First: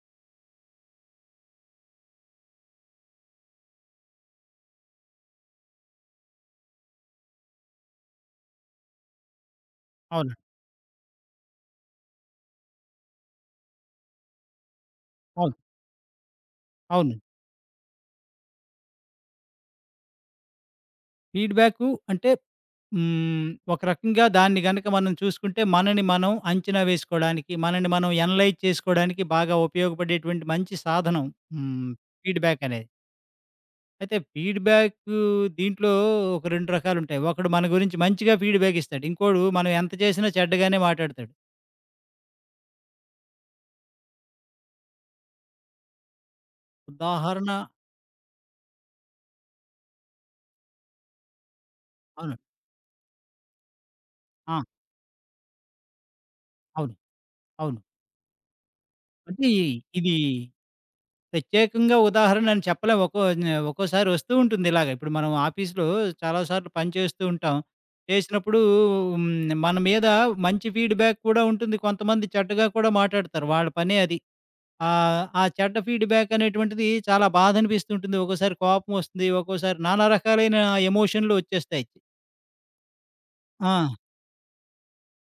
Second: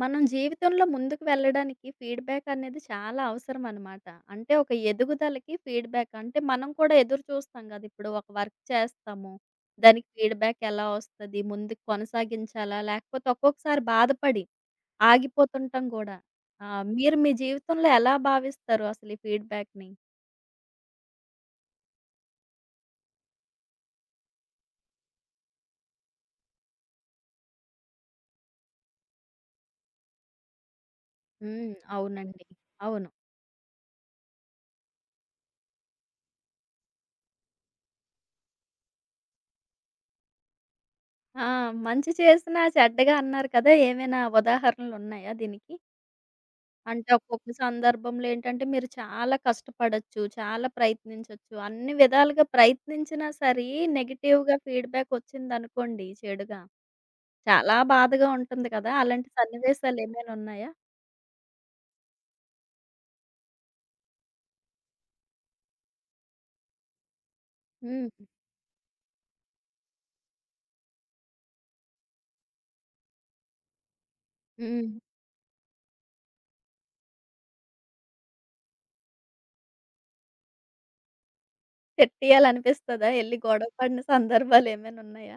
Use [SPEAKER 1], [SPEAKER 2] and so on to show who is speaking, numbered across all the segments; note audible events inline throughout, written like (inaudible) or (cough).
[SPEAKER 1] మనం జీవితంలో ముందుకు వెళ్ళడానికి ఫీడ్‌బ్యాక్ అనేది చాలా అవసరం అనమాట. అంటే ఒక ఎదుగుదలకి ఫీడ్‌బ్యాక్ అంటే మనం కూడా ఎదురు చూస్తాం కదా! ఇప్పుడు ఒక వర్క్ చేస్తాము. దానికి
[SPEAKER 2] అవును.
[SPEAKER 1] ఫీడ్‌బ్యాక్ ఎలా వస్తది? ముందుకు కొనసాగించాలా? లేకపోతే ఒక్కొక్కసారి బాధపడి
[SPEAKER 2] అవును.
[SPEAKER 1] ఆగిపోతుంటాం కూడా.
[SPEAKER 2] అవును.
[SPEAKER 1] మీరు మీ జీవితంలో ఎలా భావిస్తారు అసలు ఈ ఫీడ్‌బ్యాక్‌ని?
[SPEAKER 2] ఫీడ్‌బ్యాకు అంటే హ్మ్. ఒక రకంగా దాన్ని గనక మనం చూసుకుంటే మనని మనం అంచనా వేసుకోవడానికి, మనని మనం ఎనలైజ్ చేసుకోవడానికి బాగా ఉపయోగపడేటువంటి మంచి సాధనం
[SPEAKER 1] హ్మ్.
[SPEAKER 2] హ్మ్.
[SPEAKER 1] అవునండి.
[SPEAKER 2] ఫీడ్‌బ్యాక్ అనేది.
[SPEAKER 1] అవును.
[SPEAKER 2] అయితే ఫీడ్‌బ్యాకు దీంట్లో ఒక 2 రకాలుంటాయి. ఒకడు మన గురించి మంచిగా ఫీడ్‌బ్యాక్ ఇస్తాడు. ఇంకోడు మనం ఎంత చేసినా చెడ్డగానే మాటాడతాడు.
[SPEAKER 1] ఆ! మంచి చేసినా చెడ్డగా అన్నారు కదా! ఏమైనా ఉదాహరణలున్నాయా దీనికి? అంటే
[SPEAKER 2] ఉదాహరణ
[SPEAKER 1] ఒక్కొక్క సందర్భంలో ఏంటంటే మీరు చాలా కష్టపడొచ్చు. చాలా ప్రయత్నించొచ్చు. అన్ని
[SPEAKER 2] అవును.
[SPEAKER 1] విధాలుగా ప్రయత్నించినా సరే నెగెటివ్‌గా
[SPEAKER 2] ఆ!
[SPEAKER 1] ఫీడ్‌బ్యాక్ వచ్చిందనుకోండి చెడుగా,
[SPEAKER 2] అవును.
[SPEAKER 1] చాలా
[SPEAKER 2] అవును.
[SPEAKER 1] బాధగా ఉంటుంది కదా! అలాంటి
[SPEAKER 2] అంటే
[SPEAKER 1] సన్నివేశాలు
[SPEAKER 2] ఇది
[SPEAKER 1] ఏమైనా ఉన్నాయా?
[SPEAKER 2] ప్రత్యేకంగా ఉదాహరణ అని చెప్పలేం. ఒక్కోసారి వస్తూ ఉంటుంది ఇలాగ. ఇప్పుడు మనం ఆఫీస్‌లో చాలా సార్లు పని చేస్తూ ఉంటాం.
[SPEAKER 1] హ్మ్.
[SPEAKER 2] చేసినప్పుడు మన మీద మంచి ఫీడ్‌బ్యాక్ కూడా ఉంటుంది. కొంతమంది చెడ్డగా కూడా మాటాడతారు. వాళ్ళ పనే అది.
[SPEAKER 1] హ్మ్.
[SPEAKER 2] ఆ చెడ్డ ఫీడ్‌బ్యాక్ అనేటువంటిది చాలా బాధ అనిపిస్తూ ఉంటుంది. ఒక్కోసారి కోపం వస్తుంది. ఒక్కోసారి నానా రకాలైన ఎమోషన్‌లు వచ్చేస్తాయి.
[SPEAKER 1] తిట్టేయాలనిపిస్తదా? ఎళ్లి గొడవ
[SPEAKER 2] ఆ!
[SPEAKER 1] పడిన సందర్భాలు ఏమైనా ఉన్నాయా?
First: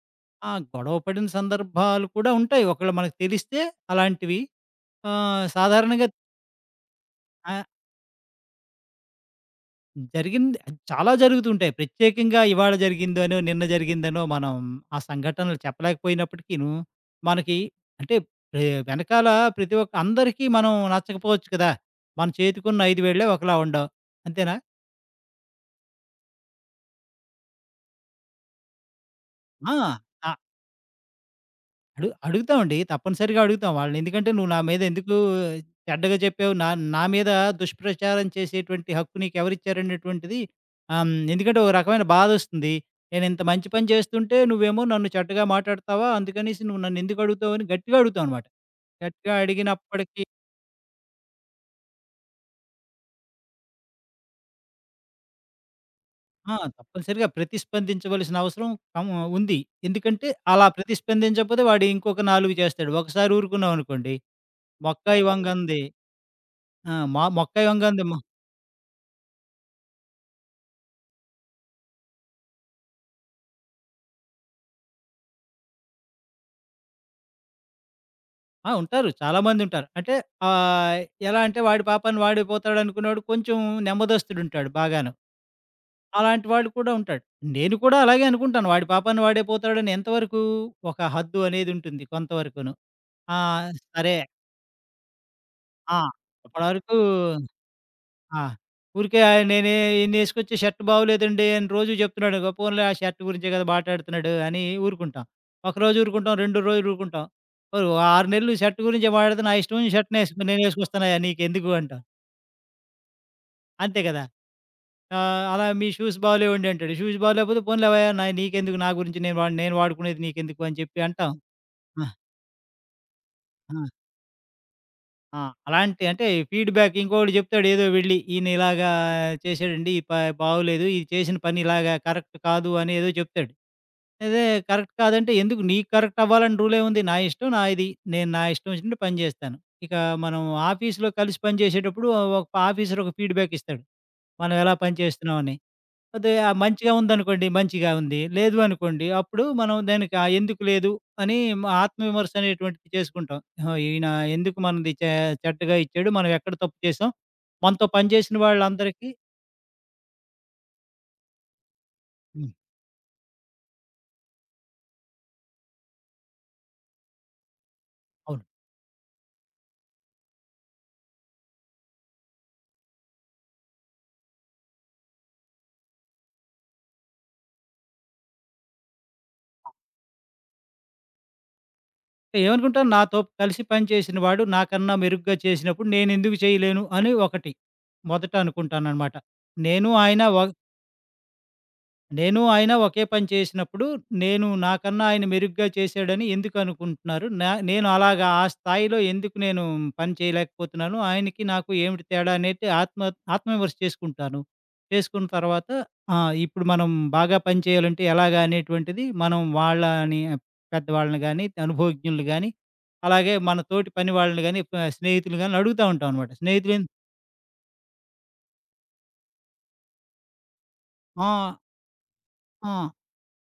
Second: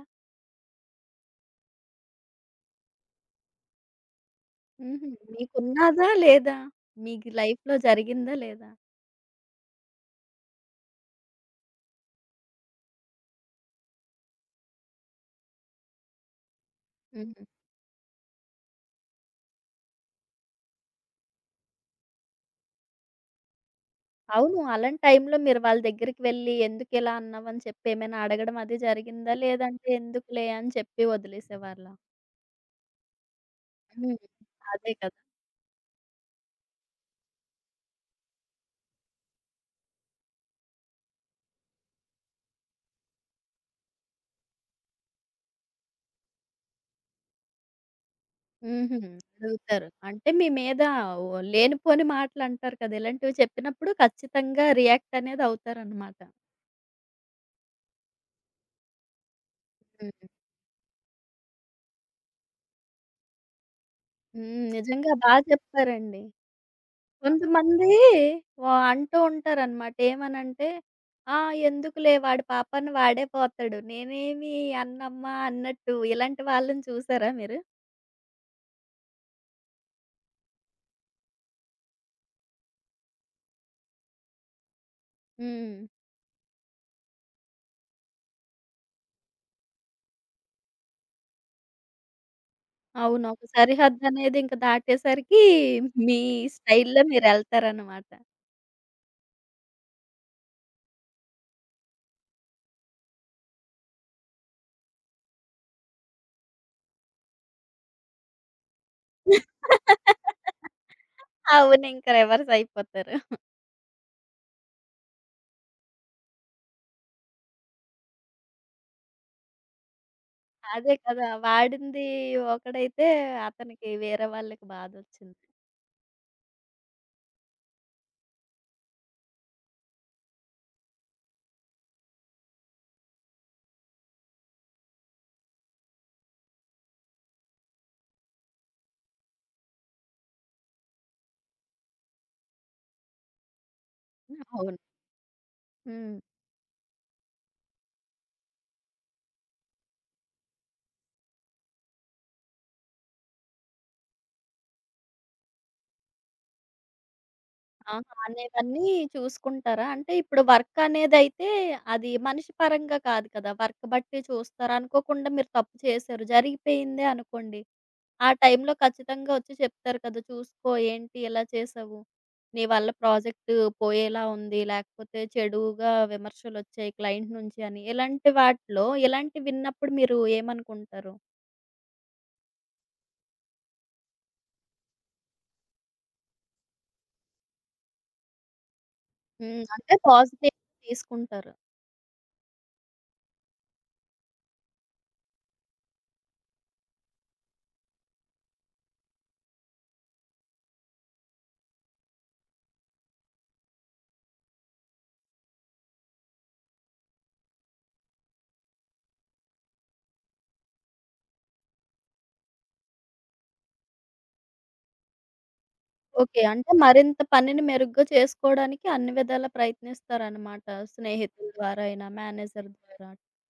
[SPEAKER 2] ఆ! గొడవ పడిన సందర్భాలు కూడా ఉంటాయి. ఒకవేళ మనకు తెలిస్తే అలాంటివి.
[SPEAKER 1] హుహు.
[SPEAKER 2] సాధారణంగా
[SPEAKER 1] మీకున్నాదా లేదా? మీ
[SPEAKER 2] ఆ!
[SPEAKER 1] లైఫ్‌లో జరిగిందా లేదా?
[SPEAKER 2] జరిగింది, అది చాలా జరుగుతుంటాయి. ప్రత్యేకంగా ఇవాళ జరిగిందనో, నిన్న జరిగిందనో మనం ఆ సంఘటనలు చెప్పలేకపోయినప్పటికీను,
[SPEAKER 1] హుహు.
[SPEAKER 2] మనకి అంటే వెనకాల ప్రతి ఒక్క అందరికీ మనం నచ్చకపోవచ్చు కదా! మన చేతికున్న 5 వేళ్ళే ఒకలా ఉండవు. అంతేనా?
[SPEAKER 1] అవును. అలాంటి టైంలో మీరు వాళ్ళ దగ్గరికి వెళ్లి ఎందుకిలా అన్నావని చెప్పి ఏమైనా అడగడం అది జరిగిందా? లేదంటే
[SPEAKER 2] ఆ!
[SPEAKER 1] ఎందుకులే అని చెప్పి వదిలేసేవాళ్ళా?
[SPEAKER 2] అడుగుతామండి. తప్పనిసరిగా అడుగుతాం వాళ్ళని.
[SPEAKER 1] హ్మ్.
[SPEAKER 2] ఎందుకంటే, "నువ్వు నా మీద
[SPEAKER 1] అదే
[SPEAKER 2] ఎందుకు
[SPEAKER 1] కదా!
[SPEAKER 2] చెడ్డగా చెప్పావు? నా నా మీద దుష్ప్రచారం చేసేటువంటి హక్కు నీకెవరిచ్చారనేటువంటిది." ఆహ్, హ్మ్. ఎందుకంటే, ఓ రకమైన బాధొస్తుంది. నేనింత మంచి పని చేస్తుంటే, నువ్వేమో నన్ను చెడ్డగా మాట్లాడతావా? అందుకనేసి నువ్వు నన్నెందుకు అడుగుతావని గట్టిగా అడుగుతామనమాట.
[SPEAKER 1] హుహు.
[SPEAKER 2] గట్టిగా
[SPEAKER 1] అడుగుతారు.
[SPEAKER 2] అడిగినప్పటికీ
[SPEAKER 1] అంటే మీ మీద ఓ లేనిపోని మాటలంటారు కదా! ఇలాంటివి చెప్పినప్పుడు ఖచ్చితంగా రియాక్ట్ అనేది అవుతారనమాట.
[SPEAKER 2] ఆ! తప్పనిసరిగా ప్రతిస్పందించవలసిన అవసరం కం ఉంది. ఎందుకంటే,
[SPEAKER 1] హ్మ్.
[SPEAKER 2] అలా ప్రతిస్పందించకపోతే వాడు ఇంకొక 4 చేస్తాడు. ఒకసారి ఊరుకున్నామనుకోండి,
[SPEAKER 1] హ్మ్. నిజంగా
[SPEAKER 2] "మొక్కాయి
[SPEAKER 1] బా
[SPEAKER 2] వంగంది."
[SPEAKER 1] చెప్పారండి.
[SPEAKER 2] ఆ! మా "మొక్కాయి
[SPEAKER 1] కొంతమంది
[SPEAKER 2] వంగంది."
[SPEAKER 1] వా అంటూ ఉంటారనమాట. ఏమనంటే, "ఆ! ఎందుకులే వాడి పాపాన వాడే పోతాడు. నేనేమి అననమ్మా" అన్నట్టు. ఇలాంటి వాళ్ళని చూసారా మీరు?
[SPEAKER 2] ఆ! ఉంటారు. చాలామందుంటారు. అంటే ఆహ్, ఎలా అంటే వాడి పాపాన వాడే పోతాడనుకున్నోడు కొంచెం నెమ్మదస్తుడుంటాడు బాగాను.
[SPEAKER 1] హ్మ్.
[SPEAKER 2] అలాంటి వాడు కూడా ఉంటాడు. నేను కూడా అలాగే అనుకుంటాను. వాడి పాపాన వాడే పోతాడని ఎంతవరకు ఒక హద్దు అనేదుంటుంది కొంతవరకును.
[SPEAKER 1] అవును.
[SPEAKER 2] ఆ!
[SPEAKER 1] ఒక
[SPEAKER 2] సరే.
[SPEAKER 1] సరిహద్దనేది ఇంక దాటేసరికి
[SPEAKER 2] ఆ!
[SPEAKER 1] మీ
[SPEAKER 2] అప్పటి వరకు
[SPEAKER 1] స్టైల్‌లో మీరెళ్తారనమాట.
[SPEAKER 2] ఆ! ఊరికే ఆయన నేనే ఈయనేసుకొచ్చే షర్ట్ బాగోలేదండి అని రోజు చెప్తున్నాడు. ఇగో, పోన్లే, ఆ షర్ట్ గురించే కదా మాట్లాడుతున్నాడు అని ఊరుకుంటాం. ఒకరోజు ఊరుకుంటాం, 2 రోజులు ఊరుకుంటాం. ఓ 6 నెలలు షర్ట్ గురించే మాట్లాడితే నా ఇష్టం వచ్చిన షర్ట్ నేసుకు నేనేసుకొస్తానయ్యా, నీకెందుకు
[SPEAKER 1] అవును.
[SPEAKER 2] అంటాం.
[SPEAKER 1] ఇంక రివర్స్ అయిపోతారు.
[SPEAKER 2] అంతే కదా! అలా మీ షూస్ బాగోలేవండి అంటాడు. షూస్ బాగోలేకపోతే పోన్లేవయ్యా నాయి, నీకెందుకు, నా గురించి నేను నేను వాడుకునేది నీకెందుకు అని
[SPEAKER 1] అదే
[SPEAKER 2] చెప్పి
[SPEAKER 1] కదా!
[SPEAKER 2] అంటాం.
[SPEAKER 1] వాడింది
[SPEAKER 2] ఆ!
[SPEAKER 1] ఒకడైతే
[SPEAKER 2] ఆ!
[SPEAKER 1] అతనికి వేరే వాళ్ళకి
[SPEAKER 2] ఆ!
[SPEAKER 1] బాధొచ్చింది.
[SPEAKER 2] అలాంటి అంటే ఫీడ్‌బ్యాక్ ఇంకోడు జెప్తాడు ఏదో వెళ్లి, "ఈయన ఇలాగా చేశాడండి. ఈ ప బాగోలేదు. ఇది చేసిన పని ఇలాగా కరెక్ట్ కాదు" అని ఏదో చెప్తాడు. అదే కరెక్ట్ కాదంటే, "ఎందుకు నీకు కరెక్ట్ అవ్వాలని రూలేముంది? నా ఇష్టం నాది. నేను నా ఇష్టం వచ్చినట్టు పని జేస్తాను." ఇక మనం ఆఫీస్‌లో కలిసి పనిజేసేటప్పుడు ఒక ఆఫీసర్ ఒక ఫీడ్‌బ్యాక్ ఇస్తాడు మనం ఎలా
[SPEAKER 1] అవును.
[SPEAKER 2] పని చేస్తున్నామని.
[SPEAKER 1] హ్మ్.
[SPEAKER 2] అదే ఆ! మంచిగా ఉందనుకోండి, మంచిగా ఉంది. లేదు అనుకోండి, అప్పుడు మనం దానికి ఆ ఎందుకు లేదు అని మా ఆత్మవిమర్శ అనేటువంటిది చేసుకుంటాం. ఆహా! ఈయన ఎందుకు మనది చెడ్డగా ఇచ్చాడు, మనం ఎక్కడ తప్పు చేసాం, మనతో
[SPEAKER 1] ఆహా!
[SPEAKER 2] పనిచేసిన
[SPEAKER 1] అనేవన్నీ
[SPEAKER 2] వాళ్ళందరికీ.
[SPEAKER 1] చూసుకుంటారా? అంటే ఇప్పుడు వర్కనేదైతే అది మనిషి
[SPEAKER 2] హ్మ్.
[SPEAKER 1] పరంగా కాదు కదా! వర్క్ బట్టి చూస్తారు. అనుకోకుండా మీరు తప్పు చేశారు, జరిగిపోయిందే అనుకోండి. ఆ
[SPEAKER 2] అవును.
[SPEAKER 1] టైంలో ఖచ్చితంగా ఒచ్చి చెప్తారు కదా! చూసుకో ఏంటి ఇలా చేశావు? నీ వల్ల ప్రాజెక్ట్ పోయేలా ఉంది. లేకపోతే చెడుగా విమర్శలొచ్చాయి క్లయింట్ నుంచి అని. ఇలాంటి వాటిలో ఇలాంటివి విన్నప్పుడు మీరు ఏమనుకుంటారు?
[SPEAKER 2] ఏమనుకుంటాను, నాతో కలిసి పనిచేసిన వాడు నాకన్నా మెరుగ్గా చేసినప్పుడు నేనెందుకు చేయలేను అని ఒకటి మొదట అనుకుంటాననమాట.
[SPEAKER 1] హ్మ్.
[SPEAKER 2] నేను
[SPEAKER 1] అంటే
[SPEAKER 2] ఆయన ఒ
[SPEAKER 1] పాజిటివ్‌గా తీసుకుంటారు.
[SPEAKER 2] నేను, ఆయన ఒకే పని చేసినప్పుడు, నేను నాకన్నా ఆయన మెరుగ్గా చేశాడని ఎందుకు అనుకుంటున్నారు? నేను అలాగా ఆ స్థాయిలో ఎందుకు నేను పని చేయలేకపోతున్నాను? ఆయనకి నాకు ఏమిటి తేడా అనేది ఆత్మవిమర్శ చేసుకుంటాను. చేసుకున్న తర్వాత ఆ! ఇప్పుడు మనం బాగా పని చేయాలంటే ఎలాగా అనేటువంటిది మనం వాళ్ళని పెద్దవాళ్ళని గానీ, అనుభవజ్ఞుల్ని గానీ, అలాగే మన తోటి పని వాళ్ళని గానీ, స్నేహితులు గాని అడుగుతా ఉంటాం అనమాట.
[SPEAKER 1] ఓకే. అంటే
[SPEAKER 2] స్నేహితులేం
[SPEAKER 1] మరింత పనిని మెరుగ్గా చేసుకోవడానికి అన్ని విధాలా ప్రయత్నిస్తారనమాట.
[SPEAKER 2] ఆ!
[SPEAKER 1] స్నేహితుల ద్వారా అయినా, మేనేజర్
[SPEAKER 2] ఆ!
[SPEAKER 1] ద్వారా.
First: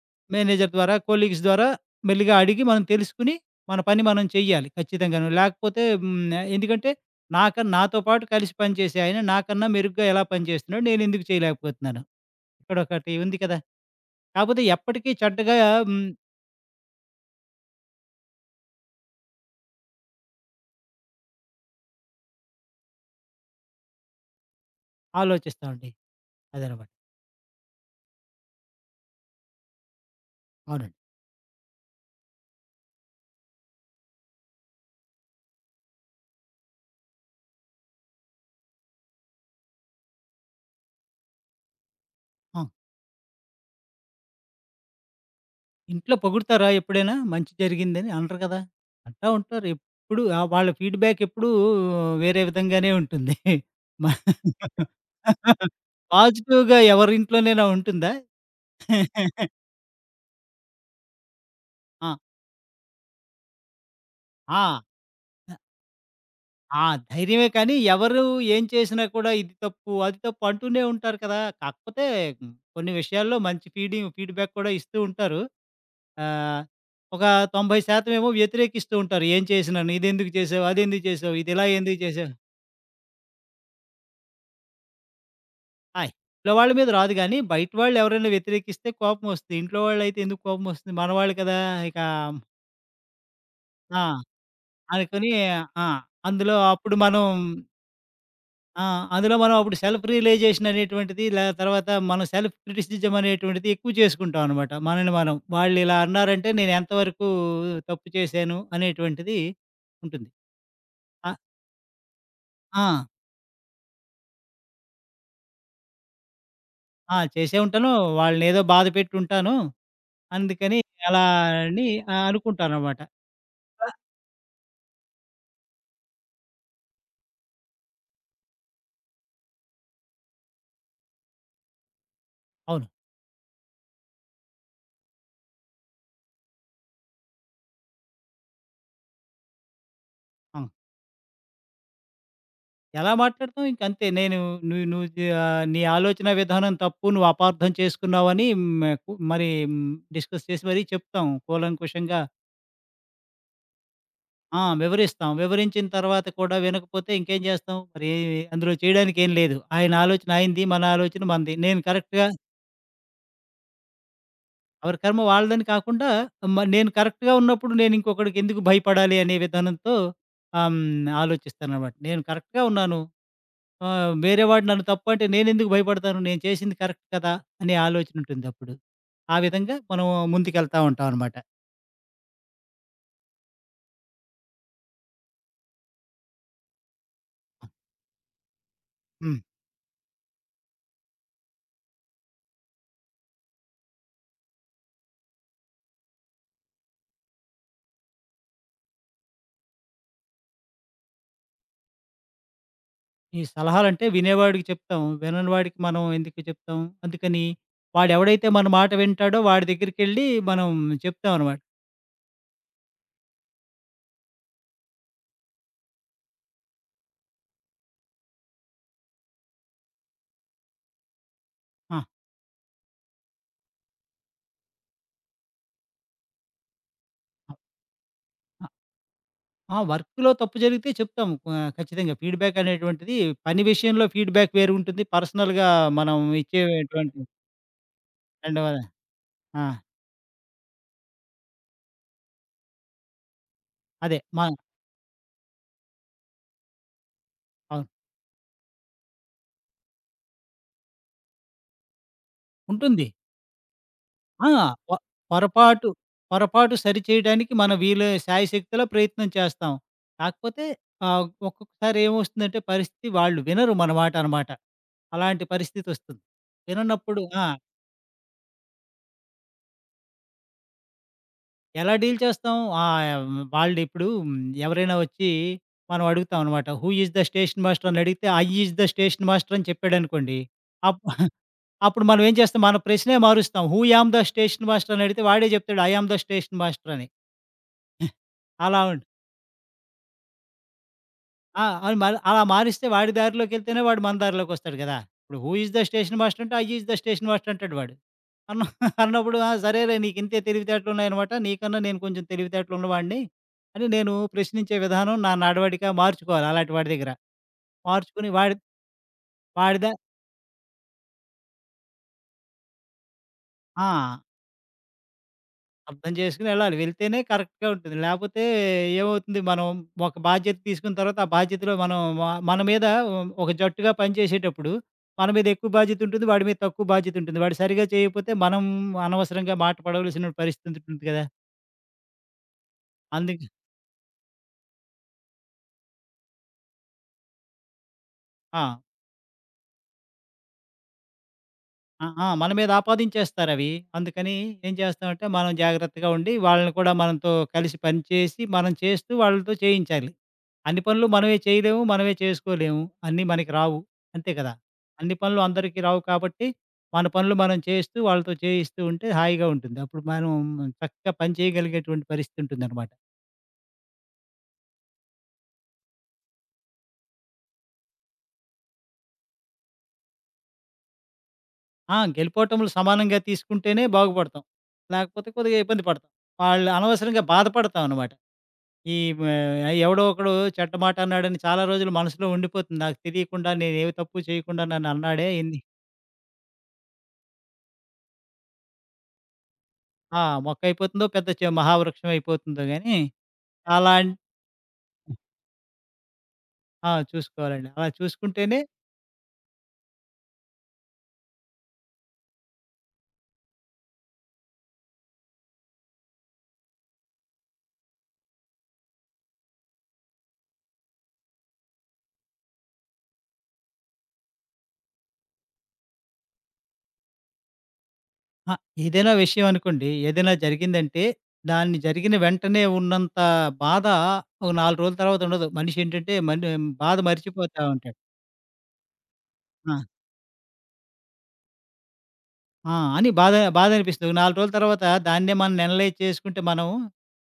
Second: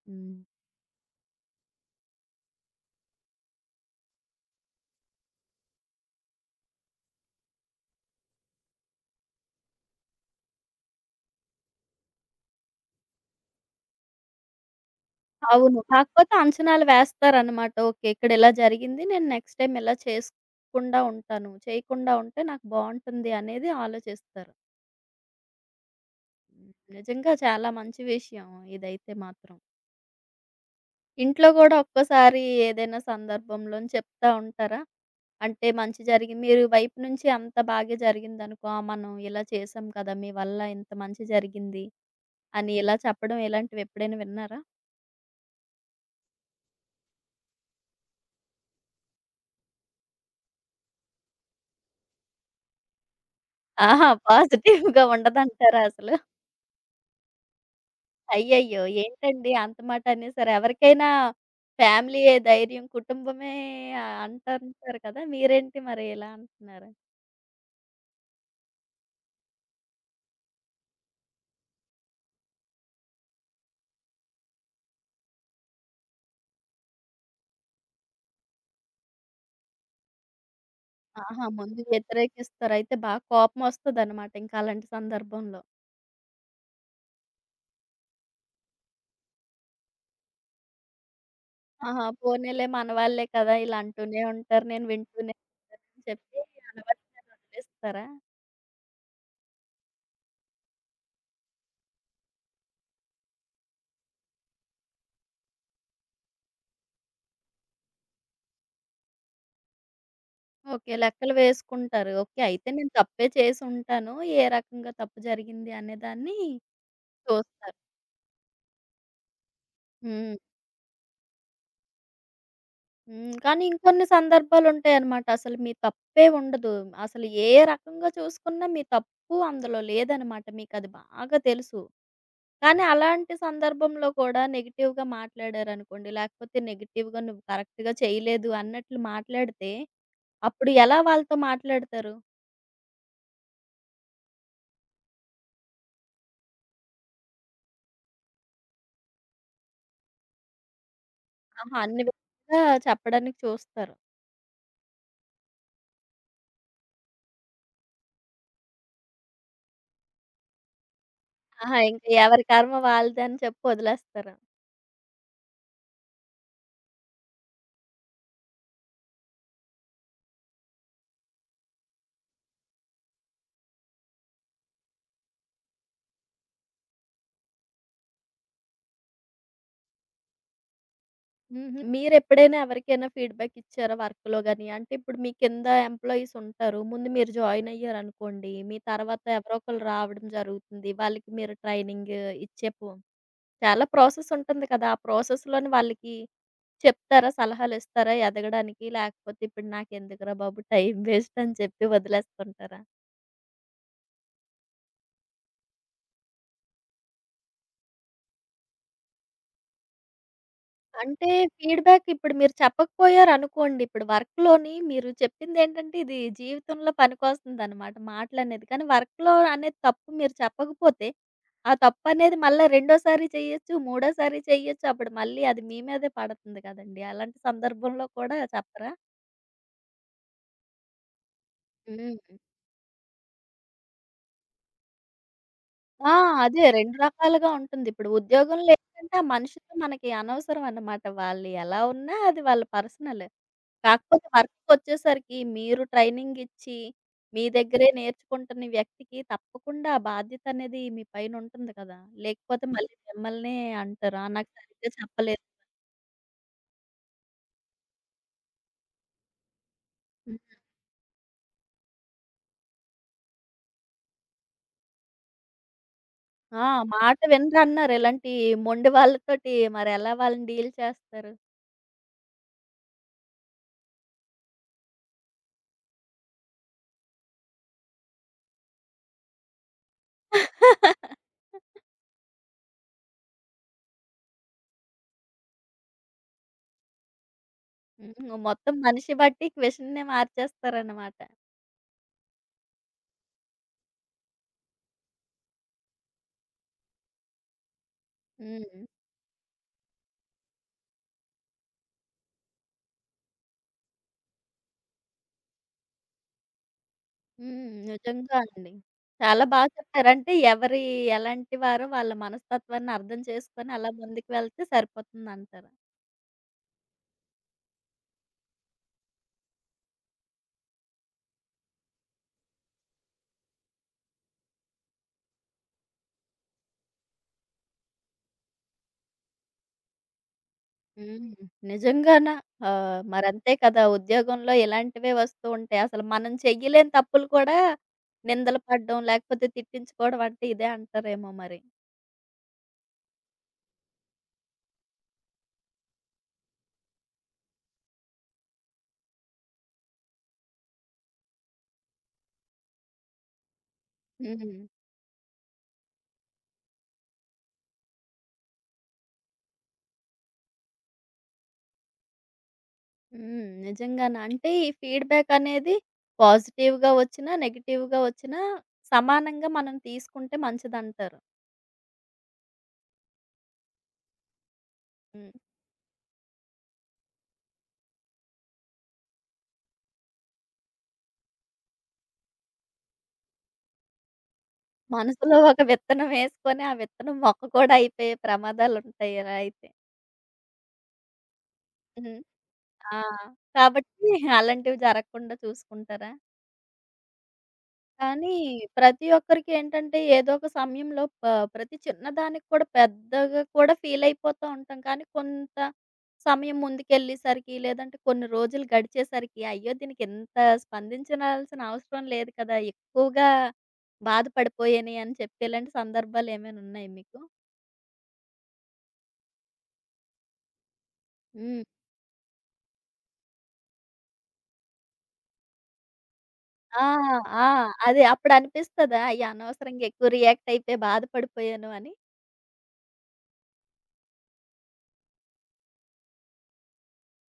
[SPEAKER 1] హ్మ్.
[SPEAKER 2] మేనేజర్ ద్వారా, కొలీగ్స్ ద్వారా మెల్లిగా అడిగి మనం తెలుసుకొని, మన పని మనం చెయ్యాలి ఖచ్చితంగాను. లేకపోతే ఎందుకంటే నాతో పాటు కలిసి పనిచేసే ఆయన నాకన్నా మెరుగ్గా ఎలా పనిచేస్తున్నాడో నేనెందుకు చేయలేకపోతున్నాను. ఇక్కడొకటి ఉంది కదా! కాకపోతే ఎప్పటికీ చెడ్డగా
[SPEAKER 1] అవును.
[SPEAKER 2] హ్మ్,
[SPEAKER 1] కాకపోతే అంచనాలు వేస్తారనమాట. ఓకే. ఇక్కడ ఇలా జరిగింది. నేను నెక్స్ట్ టైమ్ ఇలా చేసుకుండా ఉంటాను. చేయకుండా ఉంటే నాకు బావుంటుంది అనేది ఆలోచిస్తారు.
[SPEAKER 2] ఆలోచిస్తామండి.
[SPEAKER 1] హ్మ్.
[SPEAKER 2] అదనమాట.
[SPEAKER 1] నిజంగా చాలా మంచి విషయం ఇదైతే మాత్రం.
[SPEAKER 2] అవునండి.
[SPEAKER 1] ఇంట్లో గూడా ఒక్కోసారి ఏదైనా సందర్భంలోని చెప్తా ఉంటారా? అంటే మంచి జరిగి మీరు వైపు నుంచి అంత బాగా జరిగిందనుకో, "ఆ! మనం ఇలా చేసాం కదా! మీ వల్ల ఇంత మంచి జరిగింది"
[SPEAKER 2] ఆ!
[SPEAKER 1] అని ఇలా చెప్పడం ఇలాంటివి ఎప్పుడైనా విన్నారా?
[SPEAKER 2] ఇంట్లో పొగుడుతారా ఎప్పుడైనా? మంచి జరిగిందని అనరు కదా! అంటా ఉంటారు. ఎప్పుడు వాళ్ళ ఫీడ్‌బ్యాక్ ఎప్పుడూ వేరే విధంగానే ఉంటుంది. మ
[SPEAKER 1] ఆహా! పాజిటివ్‌గా ఉండదంటారా అసలు?
[SPEAKER 2] పాజిటివ్‌గా ఎవరింట్లోనైనా ఉంటుందా?
[SPEAKER 1] అయ్యయ్యో! ఏంటండి అంత మాట అనేసారు? ఎవరికైనా
[SPEAKER 2] ఆ!
[SPEAKER 1] ఫ్యామిలీయే ధైర్యం, కుటుంబమే
[SPEAKER 2] ఆ!
[SPEAKER 1] అంటుంటారు కదా! మీరేంటి మరి ఇలా
[SPEAKER 2] ఆ!
[SPEAKER 1] అంటున్నారు?
[SPEAKER 2] ధైర్యమే కానీ ఎవరు ఏం చేసినా కూడా ఇది తప్పు, అది తప్పు అంటూనే ఉంటారు కదా! కాకపోతే కొన్ని విషయాల్లో మంచి ఫీడ్‌బ్యాక్ కూడా ఇస్తూ ఉంటారు. ఆహ్, ఒక 90% ఏమో వ్యతిరేకిస్తూ ఉంటారు. ఏం చేసినాను, ఇదెందుకు చేసావు, అదెందుకు చేసావు,
[SPEAKER 1] ఆహా!
[SPEAKER 2] ఇదిలా
[SPEAKER 1] ముందు
[SPEAKER 2] ఎందుకు చేసావు.
[SPEAKER 1] వ్యతిరేకిస్తారు. అయితే బాగా కోపమొస్తదనమాట ఇంకా అలాంటి సందర్భంలో.
[SPEAKER 2] ఆ! ఇంట్లో వాళ్ళ మీద రాదు గానీ, బయట వాళ్ళు ఎవరైనా వ్యతిరేకిస్తే కోపమొస్తది. ఇంట్లో వాళ్ళైతే ఎందుకు కోపమొస్తుంది, మనవాళ్ళు కదా! ఇక
[SPEAKER 1] ఆహా! పోనీలే మనవాళ్ళే కదా! ఇలా
[SPEAKER 2] ఆ!
[SPEAKER 1] అంటూనే ఉంటారు. నేను
[SPEAKER 2] అనుకోని
[SPEAKER 1] వింటూనే
[SPEAKER 2] ఆ!
[SPEAKER 1] అని చెప్పి
[SPEAKER 2] అందులో అప్పుడు
[SPEAKER 1] అలవాటు
[SPEAKER 2] మనం
[SPEAKER 1] మీద వదిలేస్తారా?
[SPEAKER 2] ఆ! అందులో మనం అప్పుడు సెల్ఫ్ రియలైజేషన్ అనేటువంటిది, తర్వాత మనం సెల్ఫ్ క్రిటిసిజం అనేటువంటిది ఎక్కువ చేసుకుంటాం అనమాట. మనల్ని మనం. వాళ్ళిలా అన్నారంటే, నేను ఎంతవరకు తప్పు చేశాను అనేటువంటిది ఉంటుంది.
[SPEAKER 1] ఓకే.
[SPEAKER 2] ఆ!
[SPEAKER 1] లెక్కలు వేసుకుంటారు. ఓకే. అయితే
[SPEAKER 2] ఆ!
[SPEAKER 1] నేను తప్పే చేసుంటాను. ఏ రకంగా తప్పు జరిగింది అనేదాన్ని
[SPEAKER 2] ఆ! చేసే
[SPEAKER 1] చూస్తారు.
[SPEAKER 2] ఉంటాను. వాళ్ళనేదో బాధ పెట్టుంటాను.
[SPEAKER 1] హ్మ్.
[SPEAKER 2] అందుకని అలా అని అనుకుంటాననమాట.
[SPEAKER 1] హ్మ్. కానీ ఇంకొన్ని సందర్భాలుంటాయన్నమాట. అసలు మీ తప్పే ఉండదు. అసలు ఏ రకంగా చూసుకున్నా మీ తప్పు అందులో లేదనమాట. మీకది బాగా తెలుసు. కానీ
[SPEAKER 2] అవును.
[SPEAKER 1] అలాంటి సందర్భంలో కూడా నెగెటివ్‌గా మాట్లాడారనుకోండి, లేకపోతే నెగెటివ్‌గా నువ్వు కరెక్ట్‌గా చేయలేదు అన్నట్లు మాట్లాడితే,
[SPEAKER 2] ఆ!
[SPEAKER 1] అప్పుడు ఎలా వాళ్ళతో మాట్లాడతారు?
[SPEAKER 2] ఎలా మాట్లాడతాం ఇంకంతే, నేను నువ్వు నువ్వు జ నీ ఆలోచన విధానం తప్పు. నువ్వు అపార్థం చేసుకున్నావని హ్మ్, కు మరి హ్మ్, డిస్కస్ చేసి మరీ చెప్తాం
[SPEAKER 1] ఆహా! అన్ని
[SPEAKER 2] కూలంకుషంగా.
[SPEAKER 1] విధాలుగా చెప్పడానికి చూస్తారు.
[SPEAKER 2] ఆ! వివరిస్తాం. వివరించిన తర్వాత కూడా వినకపోతే ఇంకేం చేస్తాం? మరి అందులో చేయడానికేం లేదు. ఆయన ఆలోచన ఆయనది. మన ఆలోచన మనది.
[SPEAKER 1] ఆహా!
[SPEAKER 2] నేను
[SPEAKER 1] ఇంక
[SPEAKER 2] కరెక్ట్‌గా.
[SPEAKER 1] ఎవరి కర్మ వాళ్ళదని చెప్పి వదిలేస్తారా?
[SPEAKER 2] ఎవరి కర్మ వాళ్ళదని కాకుండా నేను కరెక్ట్‌గా ఉన్నప్పుడు నేనింకొకడికి ఎందుకు భయపడాలి అనే విధానంతో ఆలోచిస్తాననమాట. నేను కరెక్ట్‌గా ఉన్నాను. వేరే వాడు నన్ను తప్పు అంటే నేనెందుకు భయపడతాను? నేను చేసింది కరెక్ట్ కదా! అనే ఆలోచనుంటుందప్పుడు. ఆ విధంగా మనం ముందుకెళ్తా ఉంటామనమాట.
[SPEAKER 1] హుహు. మీరెప్పుడైనా ఎవరికైనా ఫీడ్‌బ్యాక్ ఇచ్చారా వర్క్‌లో గాని? అంటే ఇప్పుడు మీ కింద ఎంప్లాయీస్ ఉంటారు. ముందు మీరు జాయిన్ అయ్యారనుకోండి. మీ తర్వాత
[SPEAKER 2] హ్మ్.
[SPEAKER 1] ఎవరో ఒకళ్ళు రావడం జరుగుతుంది. వాళ్ళకి మీరు ట్రైనింగ్ ఇచ్చే పో చాలా ప్రాసెస్ ఉంటుంది కదా! ఆ ప్రాసెస్‌లోని వాళ్ళకి చెప్తారా? సలహాలిస్తారా ఎదగడానికి? లేకపోతే ఇప్పుడు నాకెందుకురా బాబు టైం వేస్ట్ అని చెప్పి వదిలేస్తుంటారా?
[SPEAKER 2] ఈ సలహాలంటే వినేవాడికి చెప్తాం. వినని వాడికి మనం ఎందుకు చెప్తాం? అందుకని వాడెవడైతే మన మాట వింటాడో వాడి దగ్గరికెళ్ళి మనం
[SPEAKER 1] అంటే
[SPEAKER 2] చెప్తామనమాట.
[SPEAKER 1] ఫీడ్‌బ్యాక్ ఇప్పుడు మీరు చెప్పకపోయారనుకోండి, ఇప్పుడు వర్క్‌లోని మీరు చెప్పిందేంటంటే ఇది జీవితంలో పనికొస్తుందనమాట మాటలనేది. కానీ వర్క్‌లో అనే తప్పు మీరు చెప్పకపోతే, ఆ
[SPEAKER 2] ఆ!
[SPEAKER 1] తప్పనేది మళ్ళా రెండోసారి చెయ్యొచ్చు, మూడోసారి చెయ్యొచ్చు. అప్పుడు మళ్ళీ అది మీ మీదే పడుతుంది కదండీ! అలాంటి సందర్భంలో కూడా
[SPEAKER 2] ఆ!
[SPEAKER 1] చెప్పరా?
[SPEAKER 2] ఆ! వర్క్‌లో తప్పు జరిగితే చెప్తాము. ఖచ్చితంగా
[SPEAKER 1] హ్మ్.
[SPEAKER 2] ఫీడ్‌బ్యాక్ అనేటువంటిది పని విషయంలో ఫీడ్‌బ్యాక్ వేరుంటుంది. పర్సనల్‌గా
[SPEAKER 1] ఆ!
[SPEAKER 2] మనం
[SPEAKER 1] అదే 2
[SPEAKER 2] ఇచ్చేటువంటి
[SPEAKER 1] రకాలుగా ఉంటుంది. ఇప్పుడు
[SPEAKER 2] రెండవ
[SPEAKER 1] ఉద్యోగంలో ఏంటంటే ఆ
[SPEAKER 2] ఆ!
[SPEAKER 1] మనిషితో మనకి అనవసరం అనమాట. వాళ్ళు ఎలా ఉన్నా అది వాళ్ళ పర్సనలే.
[SPEAKER 2] అదే
[SPEAKER 1] కాకపోతే
[SPEAKER 2] మా
[SPEAKER 1] వర్క్‌కొచ్చేసరికి మీరు ట్రైనింగ్ ఇచ్చి, మీ
[SPEAKER 2] అవును.
[SPEAKER 1] దగ్గరే నేర్చుకుంటున్న వ్యక్తికి తప్పకుండా ఆ బాధ్యత అనేది మీ పైన ఉంటుంది కదా! లేకపోతే మళ్ళీ
[SPEAKER 2] ఉంటుంది.
[SPEAKER 1] మిమ్మల్నే అంటారు. "ఆ!
[SPEAKER 2] ఆ!
[SPEAKER 1] నాకు సరిగ్గా
[SPEAKER 2] పొ
[SPEAKER 1] చెప్పలేదు."
[SPEAKER 2] పొరపాటు, పొరపాటు సరిచేయడానికి మనం వీలు శాయశక్తులా ప్రయత్నం చేస్తాం.
[SPEAKER 1] హ్మ్.
[SPEAKER 2] కాకపోతే ఒక్కొక్కసారి ఏమొస్తుందంటే, పరిస్థితి వాళ్ళు వినరు మన మాట అన్నమాట. అలాంటి పరిస్థితొస్తుంది.
[SPEAKER 1] ఆ! మాట
[SPEAKER 2] విననప్పుడు ఆ!
[SPEAKER 1] వినరన్నారు. ఇలాంటి మొండి వాళ్ళతోటి మరెలా వాళ్ళని డీల్ చేస్తారు?
[SPEAKER 2] ఎలా డీల్ చేస్తాం? ఆహ్, వాళ్ళిప్పుడు ఎవరైనా వచ్చి మనం అడుగుతాం అనమాట. Who is the station master అని అడిగితే, I is the station master అని చెప్పాడనుకోండి. అప్
[SPEAKER 1] (laughs)
[SPEAKER 2] (laughs) అప్పుడు మనం ఏం చేస్తాం? మన ప్రశ్నే మారుస్తాం. Who am the station master అని అడిగితే వాడే చెప్తాడు I am the station master అని. (laughs)
[SPEAKER 1] హ్మ్. మొత్తం
[SPEAKER 2] అలా ఉం
[SPEAKER 1] మనిషి బట్టి క్వెషన్‌నే మార్చేస్తారనమాట.
[SPEAKER 2] ఆ! అవును. మరి అలా మారిస్తే వాడి దారిలోకెళ్తేనే వాడు మన దారిలోకొస్తాడు గదా! ఇప్పుడు who is the station master అంటే I is the station master అంటాడు వాడు. అన్న
[SPEAKER 1] హ్మ్.
[SPEAKER 2] (laughs) అన్నప్పుడు ఆ! సరేలే, నీకింతే తెలివితేటలున్నాయనమాట. నీకన్నా నేను కొంచెం తెలివితేటలున్నవాడిని అని నేను ప్రశ్నించే విధానం, నా నడవడిక మార్చుకోవాలి అలాంటి వాడి దగ్గర.
[SPEAKER 1] హ్మ్.
[SPEAKER 2] మార్చుకొని
[SPEAKER 1] నిజంగా
[SPEAKER 2] వాడి
[SPEAKER 1] అండి. చాలా బాగా
[SPEAKER 2] వాడిద
[SPEAKER 1] చెప్పారు. అంటే ఎవరి ఎలాంటి వారో వాళ్ళ మనస్తత్వాన్ని అర్థం చేసుకొని
[SPEAKER 2] ఆ!
[SPEAKER 1] అలా ముందుకు వెళ్తే సరిపోతుందంటారు.
[SPEAKER 2] అర్థం చేసుకొని వెళ్ళాలి. వెళ్తేనే కరెక్ట్‌గా ఉంటుంది. లేపోతే ఏమవుతుంది, మనం ఒక బాధ్యత తీసుకున్న తర్వాత ఆ బాధ్యతలో మనం మన మీద ఒక జట్టుగా పనిచేసేటప్పుడు మన మీద ఎక్కువ బాధ్యత ఉంటుంది. వాడి మీద తక్కువ బాధ్యత ఉంటుంది. వాడు సరిగ్గా చేయకపోతే మనం అనవసరంగా మాట పడవలసిన పరిస్థితి ఉంటుంది కదా!
[SPEAKER 1] హ్మ్. నిజంగానా?
[SPEAKER 2] అందుకే
[SPEAKER 1] మరంతే కదా! ఉద్యోగంలో ఇలాంటివే వస్తూ ఉంటాయి. అసలు మనం చెయ్యలేని తప్పులు కూడా నిందలు
[SPEAKER 2] ఆ!
[SPEAKER 1] పడడం, లేకపోతే తిట్టించుకోవడం అంటే ఇదే అంటారేమో మరి.
[SPEAKER 2] ఆ! ఆ! మన మీద ఆపాదించేస్తారవి. అందుకని ఏం చేస్తామంటే, మనం జాగ్రత్తగా ఉండి, వాళ్ళని కూడా మనతో కలిసి పనిచేసి, మనం చేస్తూ వాళ్ళతో చేయించాలి. అన్ని పనులు మనమే చేయలేము, మనమే చేసుకోలేము. అన్నీ మనకి రావు. అంతే కదా!
[SPEAKER 1] హ్మ్.
[SPEAKER 2] అన్ని పనులు అందరికీ రావు కాబట్టి, మన పనులు మనం చేస్తూ, వాళ్ళతో చేయిస్తూ ఉంటే హాయిగా ఉంటుంది. అప్పుడు మనం చక్కగా పని చేయగలిగేటువంటి పరిస్థితి ఉంటుందనమాట.
[SPEAKER 1] హ్మ్. నిజంగానే. అంటే ఈ ఫీడ్‌బ్యాక్ అనేది పాజిటివ్‌గా వచ్చినా, నెగెటివ్‌గా వచ్చినా సమానంగా మనం తీసుకుంటే మంచిదంటారు.
[SPEAKER 2] ఆ! గెలుపోటములు సమానంగా తీసుకుంటేనే బాగుపడతాం. లేకపోతే
[SPEAKER 1] హ్మ్.
[SPEAKER 2] కొద్దిగా ఇబ్బంది పడతాం. వాళ్ళు అనవసరంగా బాధపడతాం అనమాట. ఈ మ ఎవడో ఒకడు చెడ్డ మాట అన్నాడని చాలా రోజులు మనసులో ఉండిపోతుంది. నాకు తెలియకుండా నేనేమి తప్పు చేయకుండా నన్ను అన్నాడే
[SPEAKER 1] మనసులో
[SPEAKER 2] ఎన్ని.
[SPEAKER 1] ఒక విత్తనం వేసుకొని, ఆ విత్తనం మొక్క కూడా అయిపోయే ప్రమాదాలుంటాయి ఇలా అయితే.
[SPEAKER 2] ఆ! మొక్కయిపోతుందో పెద్ద మహావృక్షం
[SPEAKER 1] హ్మ్.
[SPEAKER 2] అయిపోతుందో గానీ.
[SPEAKER 1] ఆ!
[SPEAKER 2] అలాం
[SPEAKER 1] కాబట్టి అలాంటివి జరగకుండా చూసుకుంటారా?
[SPEAKER 2] ఆ! చూసుకోవాలండి. అలా
[SPEAKER 1] కానీ
[SPEAKER 2] చూసుకుంటేనే
[SPEAKER 1] ప్రతి ఒక్కరికి ఏంటంటే, ఏదో ఒక సమయంలో ప్రతి చిన్నదానికి కూడా పెద్దగా కూడా ఫీలయిపోతా ఉంటాం. కానీ కొంత సమయం ముందుకెళ్ళేసరికి, లేదంటే కొన్ని రోజులు గడిచేసరికి, అయ్యో! దీనికి ఇంత స్పందించాల్సిన అవసరం లేదు కదా! ఎక్కువగా బాధపడిపోయాను అని చెప్పి ఇలాంటి సందర్భాలేమైనా ఉన్నాయా మీకు?
[SPEAKER 2] ఆ! ఏదైనా విషయం అనుకోండి, ఏదైనా జరిగిందంటే
[SPEAKER 1] హ్మ్.
[SPEAKER 2] దాన్ని జరిగిన వెంటనే ఉన్నంత బాధ ఒక 4 రోజుల తర్వాత ఉండదు. మనిషేంటంటే,
[SPEAKER 1] ఆ!
[SPEAKER 2] బాధ
[SPEAKER 1] ఆ!
[SPEAKER 2] మర్చిపోతా ఉంటాడు.
[SPEAKER 1] అదే అప్పుడనిపిస్తదా? అయ్య!
[SPEAKER 2] ఆ!
[SPEAKER 1] అనవసరంగా ఎక్కువ రియాక్ట్ అయిపోయి బాధపడిపోయాను అని.
[SPEAKER 2] ఆ! అని బాధనిపిస్తది. 4 రోజుల తర్వాత దాన్నే మనం అనలైజ్ చేసుకుంటే మనం,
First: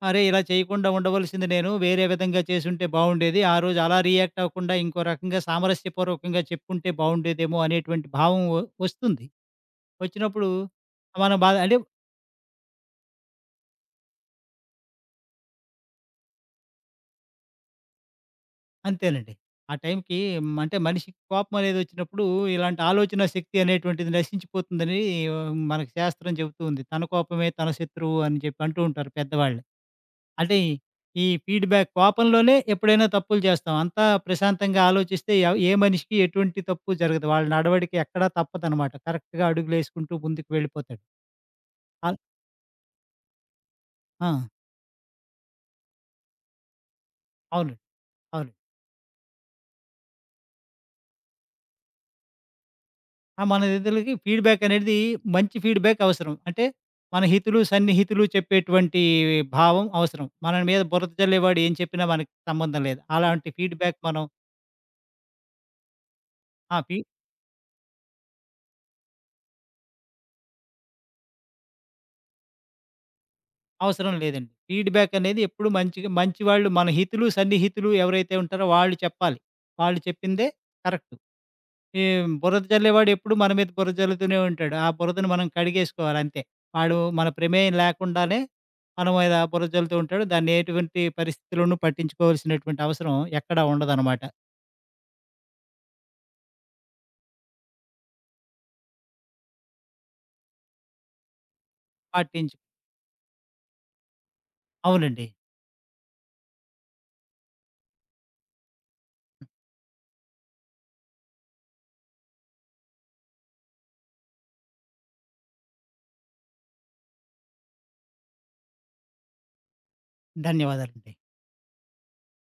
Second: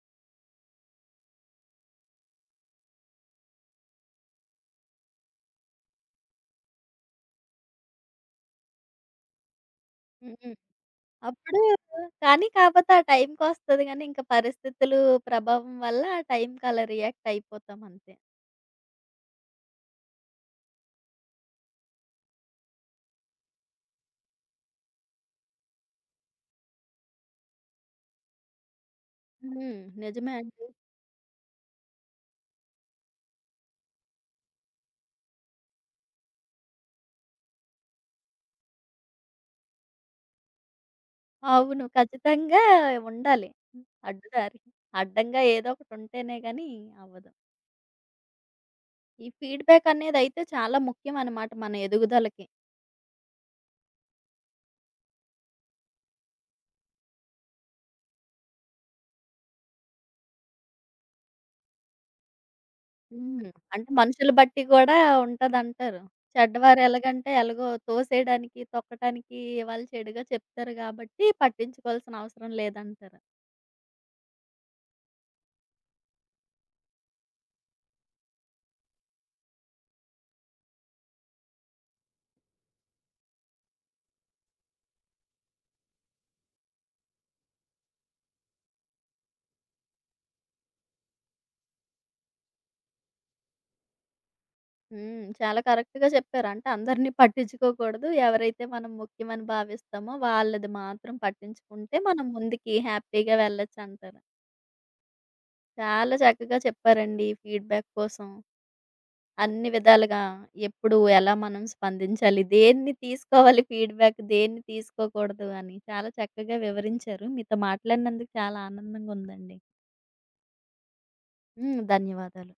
[SPEAKER 2] అరే! ఇలా చేయకుండా ఉండవలసింది నేను. వేరే విధంగా చేసుంటే బావుండేది. ఆ రోజు అలా రియాక్ట్ అవ్వకుండా ఇంకో రకంగా సామరస్యపూర్వకంగా చెప్పుకుంటే బావుండేదేమో అనేటువంటి భావం వస్తుంది. వచ్చినప్పుడు
[SPEAKER 1] హ్మ్.
[SPEAKER 2] మనం బాధ
[SPEAKER 1] అప్పుడు
[SPEAKER 2] అంటే
[SPEAKER 1] కానీ కాపోతే ఆ టైంకొస్తది గానీ, ఇంక పరిస్థితులు ప్రభావం వల్ల ఆ టైంకి అలా రియాక్ట్ అయిపోతాం అంతే.
[SPEAKER 2] అంతేనండి. ఆ టైంకి అంటే మనిషికి కోపమనేదొచ్చినప్పుడు ఇలాంటి ఆలోచనా శక్తి అనేటువంటిది నశించిపోతుందని ఆ, మనకు శాస్త్రం చెబుతూ ఉంది. తన కోపమే తన శత్రువు అని చెప్పి అంటూ ఉంటారు పెద్దవాళ్ళు.
[SPEAKER 1] హ్మ్. నిజమే
[SPEAKER 2] అంటే
[SPEAKER 1] అండి.
[SPEAKER 2] ఈ ఫీడ్‌బ్యాక్ కోపంలోనే ఎప్పుడైనా తప్పులు చేస్తాం. అంతా ప్రశాంతంగా ఆలోచిస్తే ఏ మనిషికి ఎటువంటి తప్పు జరగదు. వాళ్ళ నడవడిక ఎక్కడా తప్పదనమాట. కరెక్ట్‌గా అడుగులేసుకుంటూ ముందుకు వెళ్ళిపోతాడు.
[SPEAKER 1] అవును.
[SPEAKER 2] అల్
[SPEAKER 1] ఖచ్చితంగా ఉండాలి.
[SPEAKER 2] ఆ!
[SPEAKER 1] అడ్డుదారి. అడ్డంగా ఏదో ఒకటుంటేనే గానీ అవ్వదు.
[SPEAKER 2] అవునండి. అవునండి.
[SPEAKER 1] ఈ ఫీడ్‌బ్యాక్ అనేదైతే చాలా ముఖ్యం అన్నమాట మన ఎదుగుదలకి.
[SPEAKER 2] ఆ! మన ఇతరులకి ఫీడ్‌బ్యాక్ అనేది మంచి ఫీడ్‌బ్యాక్ అవసరం. అంటే మన హితులు, సన్నిహితులు చెప్పేటువంటి భావం అవసరం. మన మీద బురద జల్లేవాడు ఏం చెప్పినా మనకి సంబంధం లేదు. అలాంటి
[SPEAKER 1] హ్మ్. అంటే
[SPEAKER 2] ఫీడ్‌బ్యాక్ మనం.
[SPEAKER 1] మనుషులు బట్టి గూడా ఉంటదంటారు.
[SPEAKER 2] ఆ!
[SPEAKER 1] చెడ్డవారు ఎలాగంటే ఎలాగో తోసేయడానికి, తొక్కటానికి వాళ్ళు చెడుగా చెప్తారు గాబట్టి పట్టించుకోవాల్సిన అవసరం లేదంటారు.
[SPEAKER 2] అవసరం లేదండి. ఫీడ్‌బ్యాక్ అనేది ఎప్పుడు మంచిగా, మంచి వాళ్ళు, మన హితులు, సన్నిహితులు ఎవరైతే ఉంటారో వాళ్ళు చెప్పాలి. వాళ్ళు చెప్పిందే కరెక్ట్. ఈ బురద జల్లేవాడు ఎప్పుడు మన మీద బురద జల్లుతూనే ఉంటాడు. ఆ బురదను మనం కడిగేసుకోవాలి అంతే. వాడు మన ప్రమేయం లేకుండానే మన మీద బురద జల్లుతూ ఉంటాడు. దాన్ని ఎటువంటి పరిస్థితుల్లోనూ పట్టించుకోవాల్సినటువంటి అవసరం ఎక్కడా ఉండదనమాట.
[SPEAKER 1] హ్మ్. చాలా కరెక్ట్‌గా చెప్పారు. అంటే అందరిని పట్టించుకోకూడదు. ఎవరైతే మనం ముఖ్యమని భావిస్తామో వాళ్ళది మాత్రం పట్టించుకుంటే మనం
[SPEAKER 2] పాటించు
[SPEAKER 1] ముందుకి హ్యాపీగా వెళ్ళొచ్చంటారు.
[SPEAKER 2] అవునండి.
[SPEAKER 1] చాలా చక్కగా చెప్పారండి ఈ ఫీడ్‌బ్యాక్ కోసం. అన్ని విధాలుగా ఎప్పుడు, ఎలా మనం స్పందించాలి, దేన్ని తీసుకోవాలి ఫీడ్‌బ్యాక్, దేన్ని తీసుకోకూడదు అని చాలా చక్కగా వివరించారు. మీతో మాట్లాడినందుకు చాలా ఆనందంగా ఉందండి.
[SPEAKER 2] ధన్యవాదాలండి.
[SPEAKER 1] హ్మ్. ధన్యవాదాలు.